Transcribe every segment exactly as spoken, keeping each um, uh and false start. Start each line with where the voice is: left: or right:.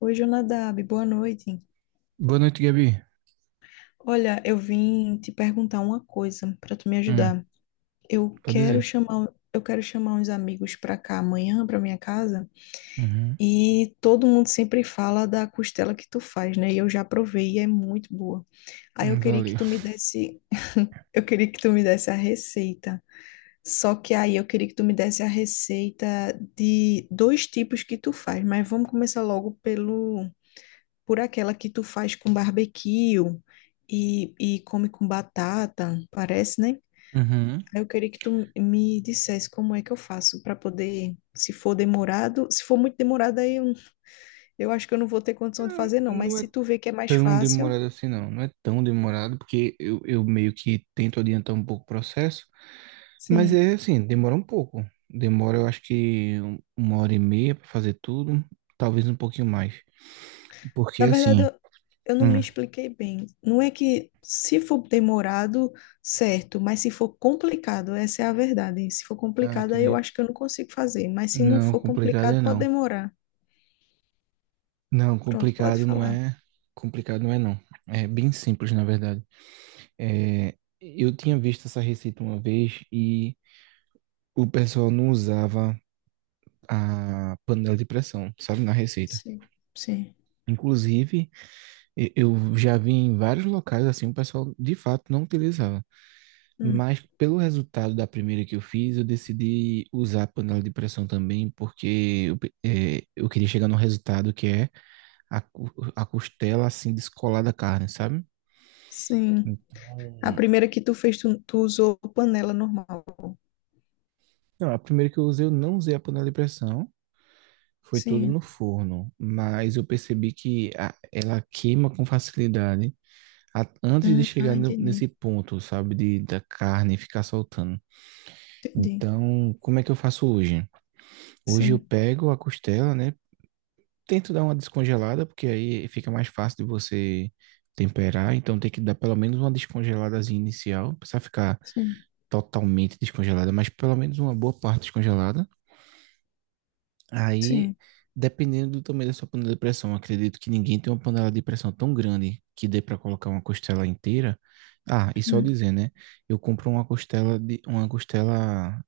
left: Oi, Jonadab, boa noite.
right: Boa noite, Gabi.
left: Olha, eu vim te perguntar uma coisa para tu me
right: Hum.
left: ajudar. Eu
right: Pode
left: quero
right: dizer.
left: chamar, um, eu quero chamar uns amigos para cá amanhã, para minha casa,
right: Uhum.
left: e todo mundo sempre fala da costela que tu faz, né? E eu já provei e é muito boa. Aí eu
right: Hum,
left: queria que
right: valeu.
left: tu me desse, eu queria que tu me desse a receita. Só que aí eu queria que tu me desse a receita de dois tipos que tu faz, mas vamos começar logo pelo por aquela que tu faz com barbecue e, e come com batata, parece, né?
right: Uhum.
left: Aí eu queria que tu me dissesse como é que eu faço para poder, se for demorado, se for muito demorado, aí eu, eu acho que eu não vou ter condição de
right: Hum,
left: fazer, não. Mas
right: Não é
left: se tu vê que é mais
right: tão
left: fácil,
right: demorado assim, não. Não é tão demorado, porque eu, eu meio que tento adiantar um pouco o processo, mas
left: sim.
right: é assim, demora um pouco. Demora, eu acho que um- uma hora e meia para fazer tudo, talvez um pouquinho mais. Porque
left: Na verdade,
right: assim.
left: eu, eu não me
right: Hum.
left: expliquei bem. Não é que se for demorado, certo, mas se for complicado, essa é a verdade. Se for
right: Ah,
left: complicado, aí eu
right: entendi.
left: acho que eu não consigo fazer. Mas se não
right: Não,
left: for
right: complicado
left: complicado,
right: é
left: pode
right: não.
left: demorar.
right: Não,
left: Pronto, pode
right: complicado não
left: falar.
right: é. Complicado não é não. É bem simples, na verdade. É, eu tinha visto essa receita uma vez e o pessoal não usava a panela de pressão, sabe, na receita.
left: Sim, sim.
right: Inclusive, e- eu já vi em vários locais assim, o pessoal de fato não utilizava.
left: Hum,
right: Mas pelo resultado da primeira que eu fiz, eu decidi usar a panela de pressão também, porque eu, pe- é, eu queria chegar no resultado que é a, cu- a costela assim descolar da carne, sabe?
left: sim. A
right: Então,
left: primeira que tu fez, tu, tu usou panela normal.
right: não, a primeira que eu usei, eu não usei a panela de pressão. Foi tudo
left: Sim.
right: no forno, mas eu percebi que a- ela queima com facilidade a- antes de
left: Hum, ah,
right: chegar no-
left: entendi.
right: nesse ponto, sabe, de, da carne ficar soltando.
left: Entendi.
right: Então, como é que eu faço hoje? Hoje eu
left: Sim,
right: pego a costela, né? Tento dar uma descongelada, porque aí fica mais fácil de você temperar. Então, tem que dar pelo menos uma descongeladazinha inicial. Não precisa ficar
left: sim,
right: totalmente descongelada, mas pelo menos uma boa parte descongelada. Aí,
left: sim.
right: dependendo do tamanho da sua panela de pressão, acredito que ninguém tem uma panela de pressão tão grande que dê para colocar uma costela inteira. Ah, e só
left: Hum.
right: dizer, né? Eu compro uma costela de uma costela,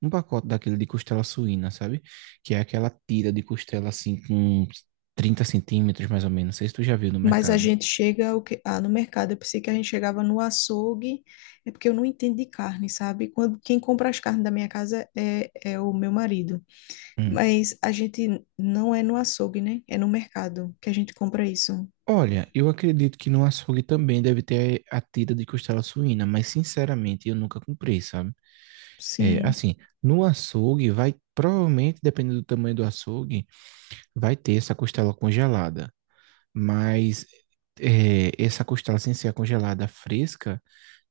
right: um pacote daquele de costela suína, sabe? Que é aquela tira de costela assim com trinta centímetros mais ou menos. Não sei se tu já viu no
left: Mas a
right: mercado.
left: gente chega o que... ah, no mercado. Eu pensei que a gente chegava no açougue. É porque eu não entendo de carne, sabe? Quando quem compra as carnes da minha casa é, é o meu marido.
right: Hum.
left: Mas a gente não é no açougue, né? É no mercado que a gente compra isso.
right: Olha, eu acredito que no açougue também deve ter a tira de costela suína, mas sinceramente eu nunca comprei, sabe? É,
left: Sim.
right: assim, no açougue vai, provavelmente, dependendo do tamanho do açougue, vai ter essa costela congelada. Mas é, essa costela sem ser a congelada fresca,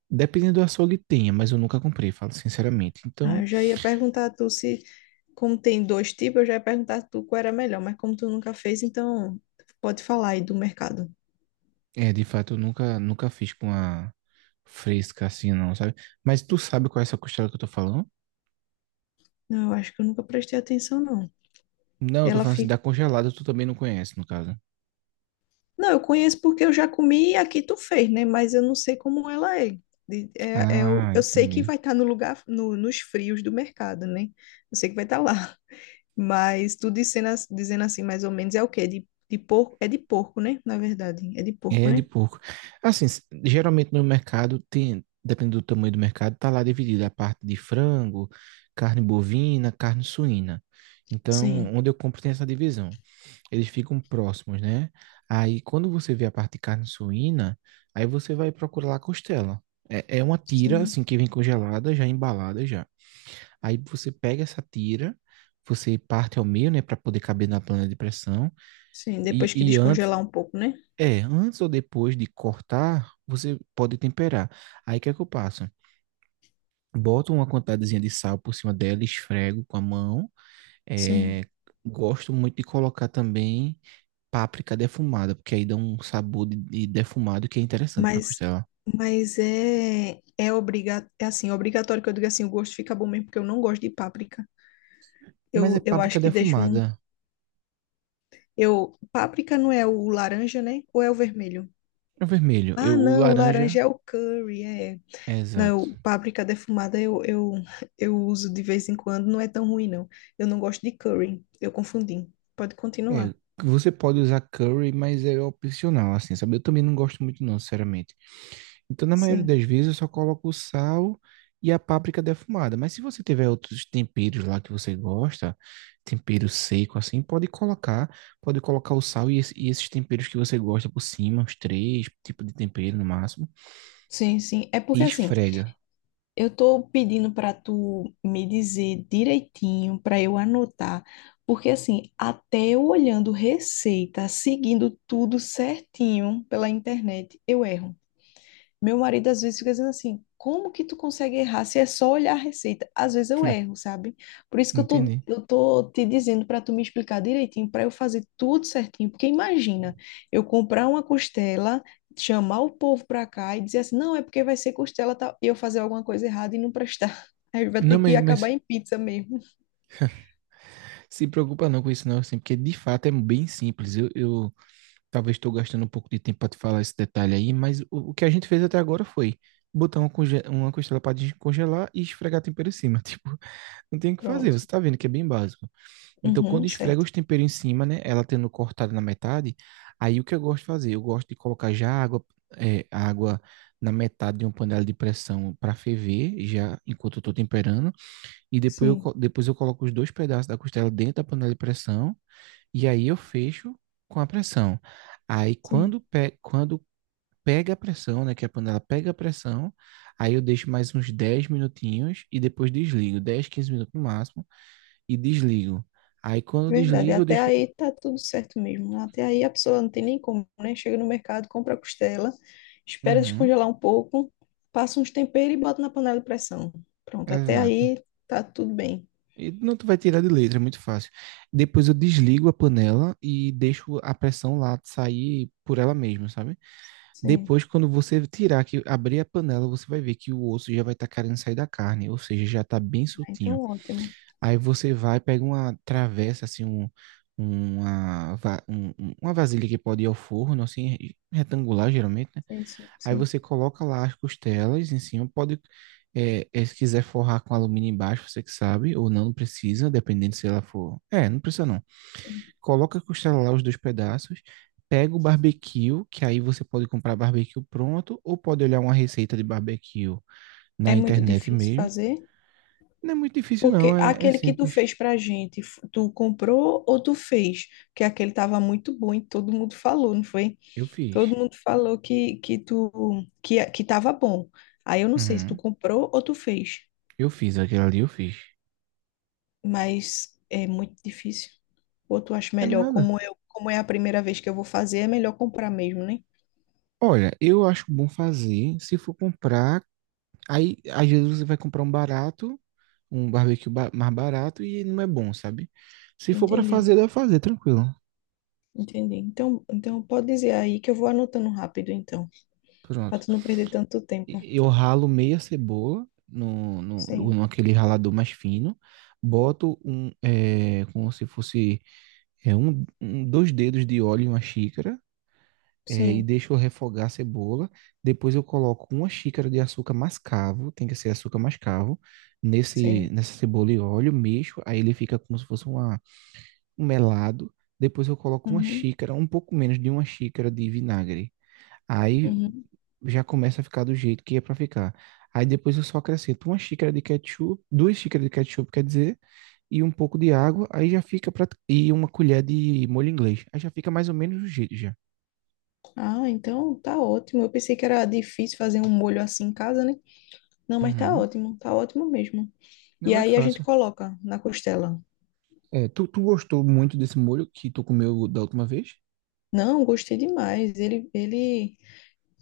right: dependendo do açougue tenha, mas eu nunca comprei, falo sinceramente.
left: Ah,
right: Então,
left: eu já ia perguntar a tu se como tem dois tipos, eu já ia perguntar a tu qual era melhor, mas como tu nunca fez, então pode falar aí do mercado.
right: é, de fato, eu nunca, nunca fiz com a fresca assim, não, sabe? Mas tu sabe qual é essa costela que eu tô falando?
left: Não, eu acho que eu nunca prestei atenção, não.
right: Não, eu tô
left: Ela
right: falando assim, da
left: fica.
right: congelada tu também não conhece, no caso.
left: Não, eu conheço porque eu já comi e aqui tu fez, né? Mas eu não sei como ela é. De- é, é o-
right: Ah,
left: eu sei que
right: entendi.
left: vai estar no lugar, no, nos frios do mercado, né? Eu sei que vai estar lá. Mas tu dizendo, as- dizendo assim, mais ou menos, é o quê? De, de porco? É de porco, né? Na verdade, é de porco,
right: É de
left: né?
right: porco. Assim, s- geralmente no mercado tem, dependendo do tamanho do mercado, tá lá dividida a parte de frango, carne bovina, carne suína. Então,
left: Sim,
right: onde eu compro tem essa divisão. Eles ficam próximos, né? Aí, quando você vê a parte de carne suína, aí você vai procurar lá a costela. É, é uma tira,
left: sim,
right: assim, que vem congelada, já embalada já. Aí você pega essa tira, você parte ao meio, né, para poder caber na panela de pressão.
left: sim.
right: E,
left: Depois que
right: e antes,
left: descongelar um pouco, né?
right: é, antes ou depois de cortar, você pode temperar. Aí o que é que eu passo? Boto uma quantidadezinha de sal por cima dela, esfrego com a mão. É,
left: Sim.
right: gosto muito de colocar também páprica defumada, porque aí dá um sabor de, de defumado que é interessante para
left: Mas,
right: costela.
left: mas é, é, obriga, é assim, obrigatório que eu diga assim, o gosto fica bom mesmo, porque eu não gosto de páprica.
right: Mas é
left: Eu, eu
right: páprica
left: acho que deixa um.
right: defumada.
left: Eu, páprica não é o laranja, né? Ou é o vermelho?
right: É vermelho.
left: Ah,
right: Eu, o
left: não, o
right: laranja.
left: laranja é o curry, é.
right: É,
left: Não,
right: exato.
left: eu- páprica defumada eu, eu, eu uso de vez em quando, não é tão ruim, não. Eu não gosto de curry, eu confundi. Pode
right: É,
left: continuar.
right: você pode usar curry, mas é opcional, assim, sabe? Eu também não gosto muito, não, sinceramente. Então, na maioria
left: Sim,
right: das vezes, eu só coloco o sal e a páprica defumada. Mas se você tiver outros temperos lá que você gosta, tempero seco assim, pode colocar. Pode colocar o sal e, esse- e esses temperos que você gosta por cima, uns três tipos de tempero no máximo.
left: sim, sim. É
right: E
left: porque assim.
right: esfrega.
left: Eu tô pedindo para tu me dizer direitinho para eu anotar, porque assim, até eu olhando receita, seguindo tudo certinho pela internet, eu erro. Meu marido às vezes fica dizendo assim: como que tu consegue errar se é só olhar a receita? Às vezes eu
right: Hum,
left: erro, sabe? Por isso que eu tô,
right: Entendi.
left: eu tô te dizendo para tu me explicar direitinho, para eu fazer tudo certinho. Porque imagina, eu comprar uma costela, chamar o povo para cá e dizer assim: não, é porque vai ser costela tal, e eu fazer alguma coisa errada e não prestar. Aí vai
right: Não,
left: ter que
right: mas, mas
left: acabar em pizza mesmo.
right: se preocupa não com isso não, assim, porque de fato é bem simples. Eu, eu Talvez estou gastando um pouco de tempo para te falar esse detalhe aí, mas o, o que a gente fez até agora foi botar uma, conge- uma costela para descongelar e esfregar tempero em cima. Tipo, não tem o que fazer,
left: Pronto.
right: você tá vendo que é bem básico. Então, quando
left: Uhum,
right: esfrega
left: certo.
right: os temperos em cima, né, ela tendo cortado na metade, aí o que eu gosto de fazer? Eu gosto de colocar já água, é, água na metade de uma panela de pressão para ferver, já enquanto eu tô temperando, e depois eu,
left: Sim,
right: co- depois eu coloco os dois pedaços da costela dentro da panela de pressão e aí eu fecho com a pressão. Aí
left: sim.
right: quando, pe quando pega a pressão, né, que a panela pega a pressão, aí eu deixo mais uns dez minutinhos e depois desligo, dez, quinze minutos no máximo, e desligo. Aí quando
left: Verdade,
right: desligo, eu
left: até
right: deixo.
left: aí tá tudo certo mesmo. Até aí a pessoa não tem nem como, né? Chega no mercado, compra a costela, espera
right: Uhum,
left: descongelar um pouco, passa uns temperos e bota na panela de pressão. Pronto, até
right: exato.
left: aí tá tudo bem.
right: E não tu vai tirar de letra, é muito fácil. Depois eu desligo a panela e deixo a pressão lá sair por ela mesma, sabe?
left: Sim,
right: Depois, quando você tirar, que abrir a panela, você vai ver que o osso já vai estar querendo sair da carne, ou seja, já está bem
left: ah, então
right: soltinho.
left: é ótimo.
right: Aí você vai, pega uma travessa, assim, um, uma, va- um- um- uma vasilha que pode ir ao forno, assim, re- retangular geralmente, né?
left: Sim, sim,
right: Aí
left: sim,
right: você coloca lá as costelas em cima, pode, é, é, se quiser forrar com alumínio embaixo, você que sabe, ou não, não precisa, dependendo se ela for. É, não precisa não.
left: sim.
right: Coloca a costela lá, os dois pedaços, pega o barbecue, que aí você pode comprar barbecue pronto, ou pode olhar uma receita de barbecue na
left: É muito
right: internet
left: difícil
right: mesmo.
left: fazer,
right: Não é muito difícil não,
left: porque
right: é é
left: aquele que tu
right: simples.
left: fez pra gente, f- tu comprou ou tu fez? Porque aquele tava muito bom e todo mundo falou, não foi?
right: Eu fiz.
left: Todo mundo falou que que tu que que tava bom. Aí eu não sei se tu
right: Uhum.
left: comprou ou tu fez,
right: Eu fiz aquilo ali, eu fiz.
left: mas é muito difícil. Ou tu acha
right: É
left: melhor,
right: nada.
left: como eu, como é a primeira vez que eu vou fazer, é melhor comprar mesmo, né?
right: Olha, eu acho bom fazer se for comprar. Aí, às vezes, você vai comprar um barato, um barbecue ba- mais barato e não é bom, sabe? Se for para
left: Entendi,
right: fazer, dá pra fazer, tranquilo.
left: entendi. Então, então pode dizer aí que eu vou anotando rápido, então, para
right: Pronto.
left: tu não perder tanto tempo.
right: E- Eu ralo meia cebola no, no, no,
left: Sim.
right: naquele ralador mais fino. Boto um, é, como se fosse é, um, um- dois dedos de óleo em uma xícara. é, e
left: Sim,
right: deixo refogar a cebola. Depois eu coloco uma xícara de açúcar mascavo, tem que ser açúcar mascavo, nesse,
left: sim.
right: nessa cebola e óleo, mexo, aí ele fica como se fosse uma, um melado. Depois eu coloco uma
left: Uhum,
right: xícara, um pouco menos de uma xícara de vinagre. Aí
left: uhum.
right: já começa a ficar do jeito que é para ficar. Aí depois eu só acrescento uma xícara de ketchup, duas xícaras de ketchup, quer dizer, e um pouco de água, aí já fica pra. E uma colher de molho inglês. Aí já fica mais ou menos do jeito já.
left: Ah, então tá ótimo. Eu pensei que era difícil fazer um molho assim em casa, né? Não, mas tá
right: Uhum.
left: ótimo, tá ótimo mesmo. E
right: Não é
left: aí a gente
right: fácil.
left: coloca na costela.
right: É, tu, tu gostou muito desse molho que tu comeu da última vez?
left: Não, gostei demais. Ele, ele,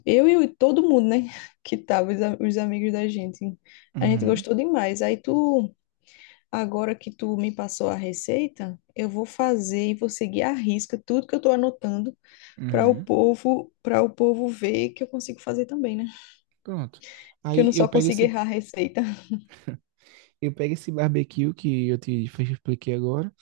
left: eu e o- todo mundo, né? Que tava, os, a- os amigos da gente. A gente
right: Uhum,
left: gostou demais. Aí tu, agora que tu me passou a receita, eu vou fazer e vou seguir à risca tudo que eu tô anotando para o
right: uhum.
left: povo, para o povo ver que eu consigo fazer também, né?
right: Pronto.
left: Que eu não
right: Aí eu
left: só
right: pego
left: consigo
right: esse,
left: errar a receita.
right: eu pego esse barbecue que eu te fe- expliquei agora,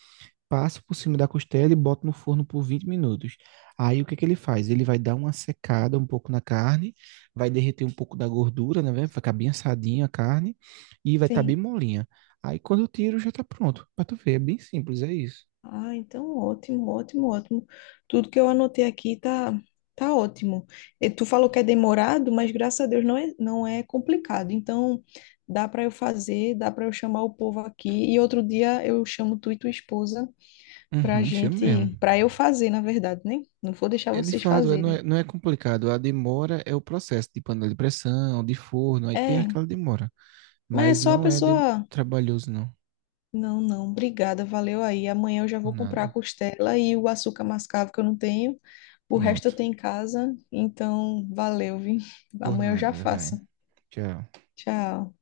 right: passo por cima da costela e boto no forno por vinte minutos. Aí o que que ele faz? Ele vai dar uma secada um pouco na carne, vai derreter um pouco da gordura, né? Velho? Vai ficar bem assadinha a carne e vai estar bem
left: Sim.
right: molinha. Aí quando eu tiro já tá pronto. Pra tu ver, é bem simples, é isso.
left: Ah, então ótimo, ótimo, ótimo. Tudo que eu anotei aqui tá, tá ótimo. E tu falou que é demorado, mas graças a Deus não é, não é complicado. Então dá para eu fazer, dá para eu chamar o povo aqui e outro dia eu chamo tu e tua esposa pra
right: Uhum, chama mesmo.
left: gente, pra eu fazer, na verdade, né? Não vou deixar
right: É de
left: vocês
right: fato, é- não
left: fazerem.
right: é, não é complicado. A demora é o processo de panela de pressão, de forno, aí tem
left: É,
right: aquela demora.
left: mas é
right: Mas
left: só a
right: não é de-
left: pessoa.
right: trabalhoso, não.
left: Não, não, obrigada, valeu aí. Amanhã eu já
right: Por
left: vou comprar a
right: nada.
left: costela e o açúcar mascavo que eu não tenho. O resto eu
right: Pronto.
left: tenho em casa, então valeu, viu?
right: Por
left: Amanhã eu já
right: nada, vai.
left: faço.
right: Tchau.
left: Tchau.